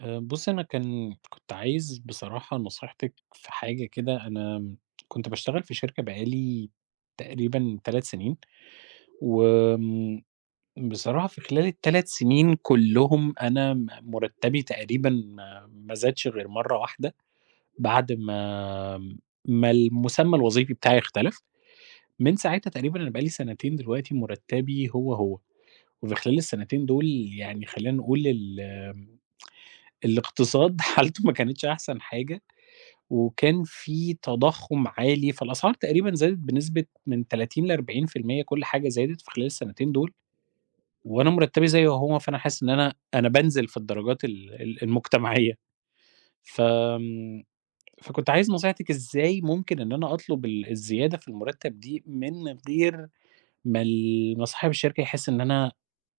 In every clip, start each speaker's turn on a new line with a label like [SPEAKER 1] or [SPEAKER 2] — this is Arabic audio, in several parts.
[SPEAKER 1] بُصّي، أنا كنت عايز بصراحة نصيحتِك في حاجة كده. أنا كنت باشتغل في شركة بقى لي تقريبًا 3 سنين. وآمم بصراحة في خلال ال3 سنين كلّهم أنا مُرتّبي تقريبًا ما زادش غير مرّة واحدة، بعد ما المسمى الوظيفي بتاعي اختلف. من ساعتها تقريبًا أنا بقى لي سنتين دلوقتي مُرتّبي هو، وفي خلال السنتين دول يعني خلّينا نقول الاقتصاد حالته ما كانتش أحسن حاجة. وكان في تضخُّم عالي، فالأسعار تقريبًا زادت بنسبة من 30 ل40%. كل حاجة زادت في خلال السنتين دول، وأنا مرتّبي زي ما هو. فأنا حاسس إن أنا بانزل في الدرجات ال ال المجتمعية. فآمم، فكنت عايز نصيحتِك إزاي ممكن إن أنا أطلب الزيادة في المرتّب دي من غير ما صاحب الشركة يحس إن أنا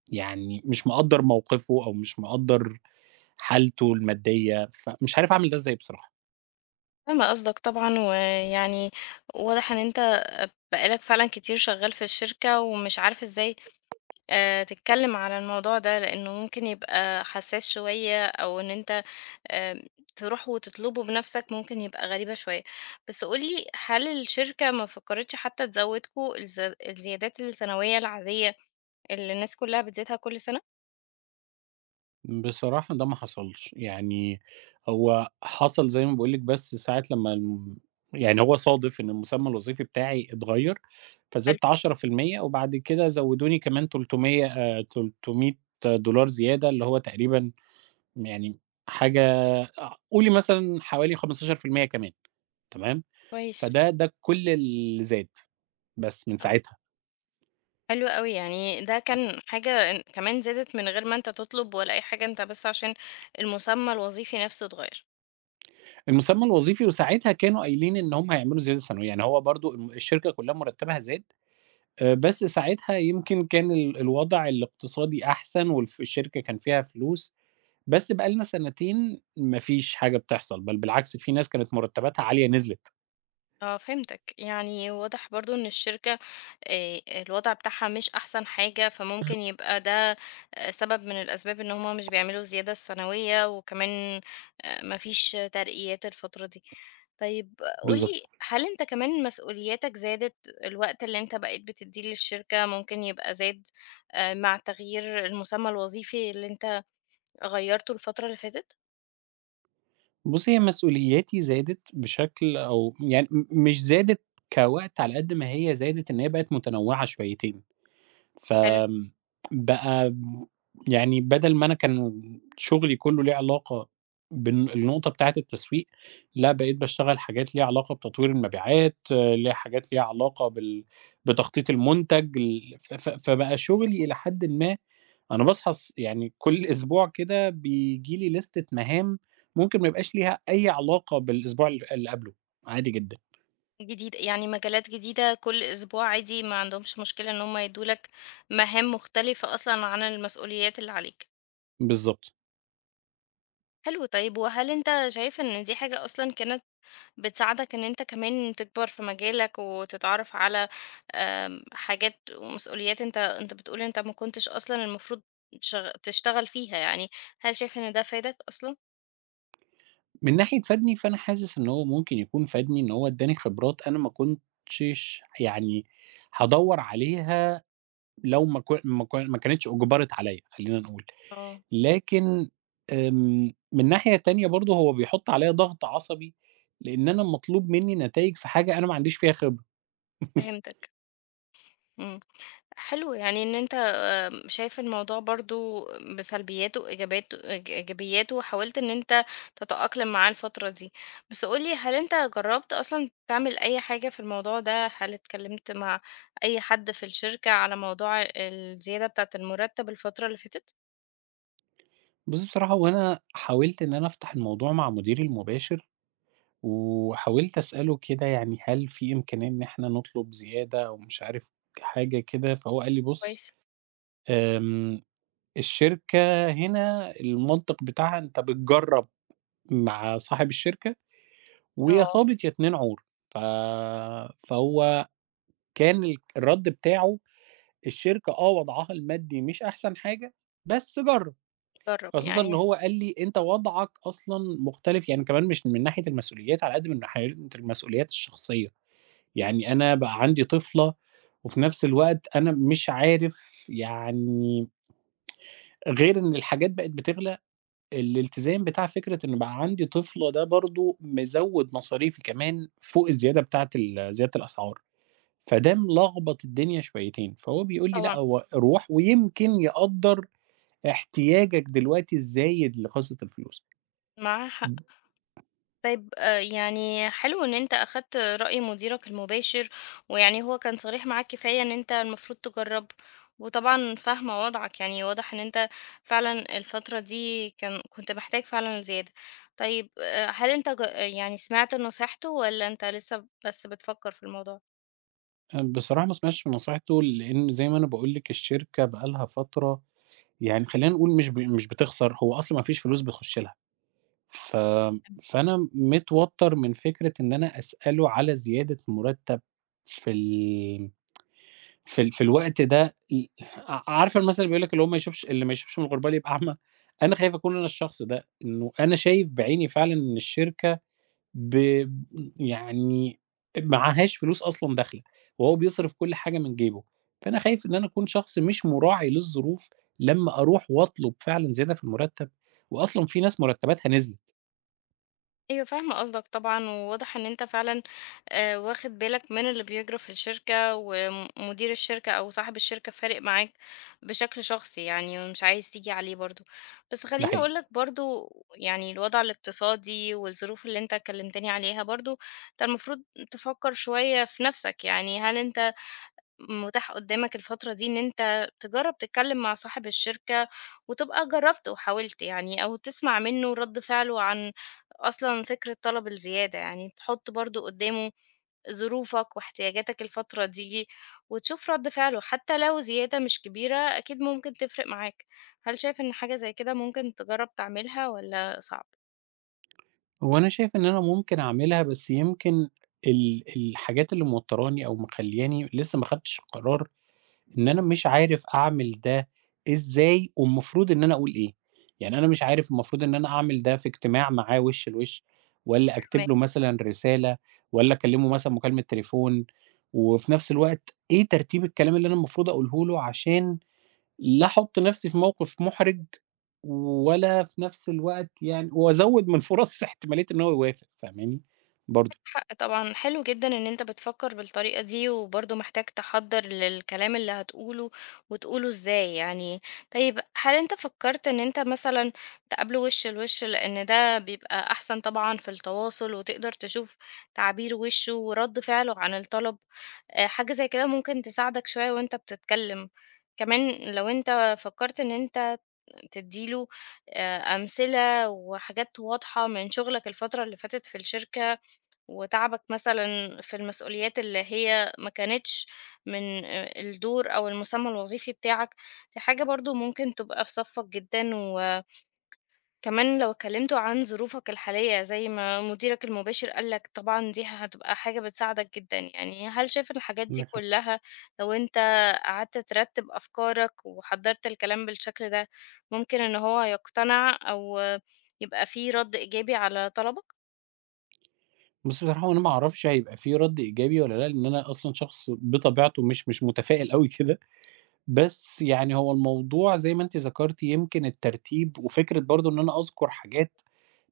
[SPEAKER 1] يعني مش مقدّر موقفه أو مش مقدّر حالته المادية. فمش عارف أعمل ده إزاي بصراحة.
[SPEAKER 2] فاهمة قصدك طبعًا، ويعني واضح إن أنت بقى لك فعلًا كتير شغال في الشركة، ومش عارف إزاي تتكلم على الموضوع ده، لإنه ممكن يبقى حساس شوية، أو إن أنت آآ تروح وتطلبه بنفسك ممكن يبقى غريبة شوية. بس قُل لي، هل الشركة ما فكرتش حتى تزودكم الزيادات السنوية العادية اللي الناس كلها بتزيدها كل سنة؟
[SPEAKER 1] بصراحة ده ما حصلش. يعني هو حصل زي ما باقول لِك، بس ساعة لمّا يعني هو صادف إن المسمى الوظيفي بتاعي اتغيّر،
[SPEAKER 2] حلو،
[SPEAKER 1] فزدت 10% وبعد كده زوّدوني كمان 300$ زيادة، اللي هو تقريبًا يعني حاجة قولي مثلًا حوالي 15% كمان، تمام.
[SPEAKER 2] كويس،
[SPEAKER 1] فده كل اللي زاد بس من
[SPEAKER 2] آه.
[SPEAKER 1] ساعتها.
[SPEAKER 2] حلو أوي، يعني ده كان حاجة إن كمان زادت من غير ما أنت تطلب ولا أي حاجة، أنت بس عشان المسمى الوظيفي نفسه اتغيّر.
[SPEAKER 1] المسمى الوظيفي، وساعتها كانوا قايلين إن هم هيعملوا زيادة سنوية، يعني هو برضه الشركة كلّها مرتبها زاد. بس ساعتها يمكن كان الوضع الاقتصادي أحسن، والف الشركة كان فيها فلوس. بس بقى لنا سنتين ما فيش حاجة بتحصل، بل بالعكس في ناس كانت مرتباتها عالية نزلت.
[SPEAKER 2] اه فهمتك، يعني واضح برضو ان الشركة آه، الوضع بتاعها مش احسن حاجة، فممكن يبقى ده آه، سبب من الاسباب ان هما مش بيعملوا الزيادة السنوية، وكمان آه، مفيش ترقيات الفترة دي. طيب
[SPEAKER 1] بالضبط.
[SPEAKER 2] قولي، هل انت كمان مسؤولياتك زادت؟ الوقت اللي انت بقيت بتديه للشركة ممكن يبقى زاد آه، مع تغيير المسمى الوظيفي اللي انت غيرته الفترة اللي فاتت؟
[SPEAKER 1] بُصّي، هي مسؤولياتي زادت بشكل، أو يعني مش زادت كوقت على قد ما هي زادت إن هي بقت متنوعة شويتين. فآمم بقى يعني بدل ما أنا كان شغلي كلّه ليه علاقة النقطة بتاعة التسويق، لأ بقيت باشتغل حاجات ليها علاقة بتطوير المبيعات، آه، ليها حاجات ليها علاقة بتخطيط المنتج. ال ف ف فبقى شغلي إلى حدٍ ما، أنا باصحى يعني كل أسبوع كده بييجي لي ليستة مهام ممكن ما يبقاش ليها أي علاقة بالأسبوع اللي قبله، عادي جدًا.
[SPEAKER 2] جديد، يعني مجالات جديدة كل أسبوع، عادي ما عندهمش مشكلة إن هم يدوا لك مهام مختلفة أصلا عن المسؤوليات اللي عليك.
[SPEAKER 1] بالضبط.
[SPEAKER 2] حلو، طيب وهل أنت شايف إن دي حاجة أصلا كانت بتساعدك إن أنت كمان تكبر في مجالك، وتتعرف على آم، حاجات ومسؤوليات أنت بتقول أنت ما كنتش أصلا المفروض تشتغل فيها؟ يعني هل شايف إن ده فادك أصلا؟
[SPEAKER 1] من ناحية فادني، فأنا حاسس إن هو ممكن يكون فادني، إن هو ادّاني خبرات أنا ما كنتش يعني هادوّر عليها لو ما كانتش أُجبرِت عليّا، خلّينا نقول.
[SPEAKER 2] اه
[SPEAKER 1] لكن من ناحية تانية برضه هو بيحُط عليّا ضغط عصبي، لإن أنا مطلوب منّي نتايج في حاجة أنا ما عنديش فيها خبرة.
[SPEAKER 2] فهمتك. مم. حلو، يعني ان انت شايف الموضوع برضو بسلبياته إيجابياته وحاولت إن أنت تتأقلم معاه الفترة دي. بس قولي، هل أنت جربت أصلا تعمل أي حاجة في الموضوع ده؟ هل اتكلمت مع أي حد في الشركة على موضوع الزيادة بتاعة المرتب الفترة اللي فاتت؟
[SPEAKER 1] بُصّي بصراحة هو أنا حاولت إن أنا أفتح الموضوع مع مديري المباشر، وحاولت أسأله كده يعني هل في إمكانية إن إحنا نطلب زيادة أو مش عارف حاجة كده، فهو قال لي: "بُص".
[SPEAKER 2] كويس.
[SPEAKER 1] آمم، الشركة هنا المنطق بتاعها أنت بتجرّب مع صاحب الشركة ويا
[SPEAKER 2] اه.
[SPEAKER 1] صابت يا 2 عور. ف فهو كان الرَد بتاعه: الشركة، آه، وضعها المادي مش أحسن حاجة، بس جرّب،
[SPEAKER 2] جرب
[SPEAKER 1] خاصةً إن
[SPEAKER 2] يعني.
[SPEAKER 1] هو قال لي: "أنت وضعك أصلًا مختلف." يعني كمان مش من ناحية المسؤوليات على قد من ناحية المسؤوليات الشخصية. يعني أنا بقى عندي طفلة، وفي نفس الوقت أنا مش عارف يعني غير إن الحاجات بقت بتغلى. الالتزام بتاع فكرة إن بقى عندي طفلة ده برضه مزوّد مصاريفي كمان فوق الزيادة بتاعة زيادة الأسعار. فده ملخبط الدنيا شويتين. فهو بيقول لي: لأ،
[SPEAKER 2] طبعا.
[SPEAKER 1] هو روح، ويمكن يقدّر احتياجك دلوقتي الزايد لقصة الفلوس.
[SPEAKER 2] معاها حق. طيب آه، يعني حلو ان انت اخدت رأي مديرك المباشر، ويعني هو كان صريح معاك كفاية ان انت المفروض تجرب. وطبعا فاهمة وضعك، يعني واضح ان انت فعلا الفترة دي كنت محتاج فعلا زيادة. طيب آه، هل انت يعني سمعت نصيحته، ولا انت لسه بس بتفكر في الموضوع؟
[SPEAKER 1] بصراحة ما سمعتش من نصيحته، لإن زي ما أنا باقول لِك الشركة بقى لها فترة يعني خلّينا نقول مش بتخسر، هو أصلًا ما فيش فلوس بتخش لها. ف فأنا متوتّر من فكرة إن أنا أسأله على زيادة مُرتّب في ال في ال في الوقت ده. ل ع عارفة المثل اللي بيقول لك، اللي ما يشوفش من الغربال يبقى أعمى. أنا خايف أكون أنا الشخص ده، إنه أنا شايف بعيني فعلًا إن الشركة، ب يعني، معهاش فلوس أصلًا داخلة، وهو بيصرف كل حاجة من جيبه. فأنا خايف إن أنا أكون شخص مش مراعي للظروف لمّا أروح وأطلب فعلًا زيادة في المُرتّب، وأصلًا في ناس مُرتّباتها نزلت.
[SPEAKER 2] أيوه، فاهمة قصدك طبعًا، وواضح إن أنت فعلًا واخد بالك من اللي بيجرى في الشركة، ومدير الشركة أو صاحب الشركة فارق معاك بشكل شخصي يعني، ومش عايز تيجي عليه برضه. بس
[SPEAKER 1] ده
[SPEAKER 2] خلّيني أقول
[SPEAKER 1] حقيقي.
[SPEAKER 2] لك برضه، يعني الوضع الاقتصادي والظروف اللي أنت كلمتني عليها برضه، أنت المفروض تفكر شوية في نفْسك. يعني هل أنت متاح قدامك الفترة دي إن أنت تجرّب تتكلّم مع صاحب الشركة وتبقى جرّبت وحاولت، يعني أو تسمع منّه رَد فعله عن أصلًا فكرة طلب الزيادة؟ يعني تحُط برضه قدّامه ظروفك واحتياجاتك الفترة دي، وتشوف رَد فعله. حتّى لو زيادة مش كبيرة أكيد ممكن تفرق معاك. هل شايف إن حاجة زي كده ممكن تجرّب تعملها والّا صعب؟
[SPEAKER 1] هو أنا شايف إن أنا ممكن أعملها، بس يمكن الحاجات اللي موتّراني أو مخلّياني لسه ما خدتش القرار، إن أنا مش عارف أعمل ده إزاي والمفروض إن أنا أقول إيه. يعني أنا مش عارف المفروض إن أنا أعمل ده في اجتماع معاه وِش لوِش، والّا أكتب
[SPEAKER 2] فاهماك.
[SPEAKER 1] له مثلًا رسالة، والّا أكلّمه مثلًا مكالمة تليفون. وفي نفس الوقت إيه ترتيب الكلام اللي أنا المفروض أقوله له عشان لا أحُط نَفْسي في موقِف مُحرِج، ولا في نَفْس الوقت يعني وأزوّد من فرص احتمالية إن هو يوافق، فاهماني؟ برضه.
[SPEAKER 2] حق طبعًا، حلو جدًا إن أنت بتفكّر بالطريقة دي، وبرضه محتاج تحضّر للكلام اللي هتقوله، وتقوله إزاي يعني. طيب هل أنت فكّرت إن أنت مثلًا تقابله وِش لوِش؟ لإن ده بيبقى أحسن طبعًا في التواصل، وتقدر تشوف تعابير وِشه ورَد فعله عن الطلب. حاجة زي كده ممكن تساعدك شوية وأنت بتتكلم. كمان لو أنت فكّرت إن أنت تدّي له أمثلة وحاجات واضحة من شغلك الفترة اللي فاتت في الشركة، وتعبك مثلًا في المسؤوليات اللي هي ما كانتش من الدور أو المسمى الوظيفي بتاعك، دي حاجة برضه ممكن تبقى في صفّك جدًا. وكمان لو اتكلمتوا عن ظروفك الحالية زي ما مديرك المباشر قال لك، طبعًا دي هتبقى حاجة بتساعدك جدًا. يعني هل شايف إن الحاجات دي
[SPEAKER 1] عندك حق.
[SPEAKER 2] كلّها لو أنت قعدت ترتّب أفكارك وحضّرت الكلام بالشكل ده، ممكن إن هو يقتنع أو يبقى في رَد إيجابي على طلبك؟
[SPEAKER 1] بُصّي بصراحة هو أنا ما أعرفش هيبقى في رَد إيجابي والّا لأ، لإن أنا أصلًا شخص بطبيعته مش متفائل أوي كده. بس يعني هو الموضوع زي ما أنتِ ذكرتِ، يمكن الترتيب وفكرة برضه إن أنا أذكُر حاجات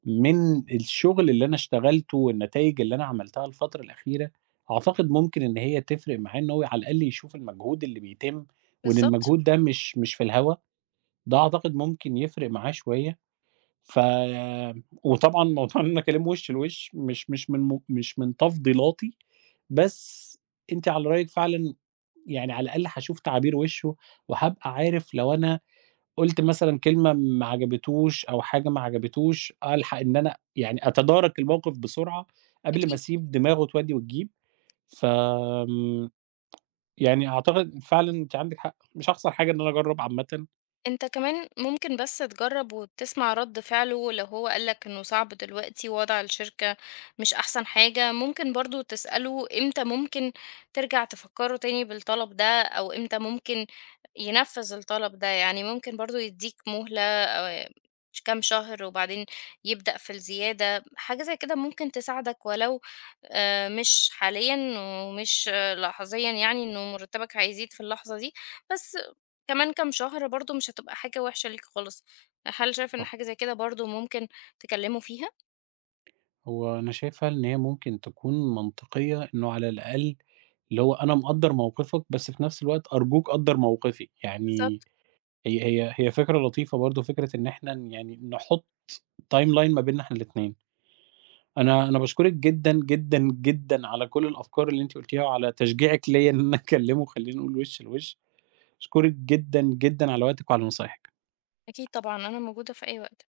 [SPEAKER 1] من الشغل اللي أنا اشتغلته والنتايج اللي أنا عملتها الفترة الأخيرة، أعتقد ممكن إن هي تفرق معاه إن هو على الأقل يشوف المجهود اللي بيتم، وإن
[SPEAKER 2] بالضبط.
[SPEAKER 1] المجهود ده مش في الهوا. ده أعتقد ممكن يفرق معاه شوية. ف وطبعًا موضوع إن أنا أكلمه وش لوش مش من تفضيلاتي. بس أنتِ على رأيِك فعلًا، يعني على الأقل هاشوف تعابير وشه، وهابقى عارف لو أنا قُلت مثلًا كلمة ما عجبتوش أو حاجة ما عجبتوش، ألحق إن أنا يعني أتدارك الموقف بسرعة قبل ما
[SPEAKER 2] أكيد.
[SPEAKER 1] أسيب دماغه تودّي وتجيب. ف آمم، يعني أعتقد فعلًا أنتِ عندِك حق، مش هاخسر حاجة إن أنا أجرّب عامةً.
[SPEAKER 2] أنت كمان ممكن بس تجرّب وتسمع رَد فعله، لو هو قال لك إنه صعب دلوقتي وضع الشركة مش أحسن حاجة، ممكن برضه تسأله إمتى ممكن ترجع تفكّره تاني بالطلب ده، أو إمتى ممكن ينفّذ الطلب ده. يعني ممكن برضه يدّيك مهلة ش كام شهر وبعدين يبدأ في الزيادة. حاجة زي كده ممكن تساعدك، ولو مش حاليًا ومش آه، لحظيًا، يعني إنه مرتّبك هيزيد في اللحظة دي، بس كمان كام شهر برضه مش هتبقى حاجة وحشة ليك خالص. هل شايف إن
[SPEAKER 1] صح.
[SPEAKER 2] حاجة زي كده برضه ممكن تكلّمه فيها؟
[SPEAKER 1] هو أنا شايفها إن هي ممكن تكون منطقية، إنه على الأقل، اللي هو أنا مقدّر موقفك، بس في نفس الوقت أرجوك قدّر موقفي. يعني
[SPEAKER 2] بالضبط.
[SPEAKER 1] هي فكرة لطيفة برضه، فكرة إن إحنا يعني نحط timeline ما بيننا إحنا الاتنين. أنا باشكرِك جدًا، جدًا، جدًا على كل الأفكار اللي أنتِ قُلتيها وعلى تشجيعِك ليّا إن أنا أكلّمه وخلّينا نقول وِش لوِش. باشكرِك جدًا، جدًا على وقتِك وعلى نصايحِك.
[SPEAKER 2] أكيد طبعًا، أنا موجودة في أي وقت.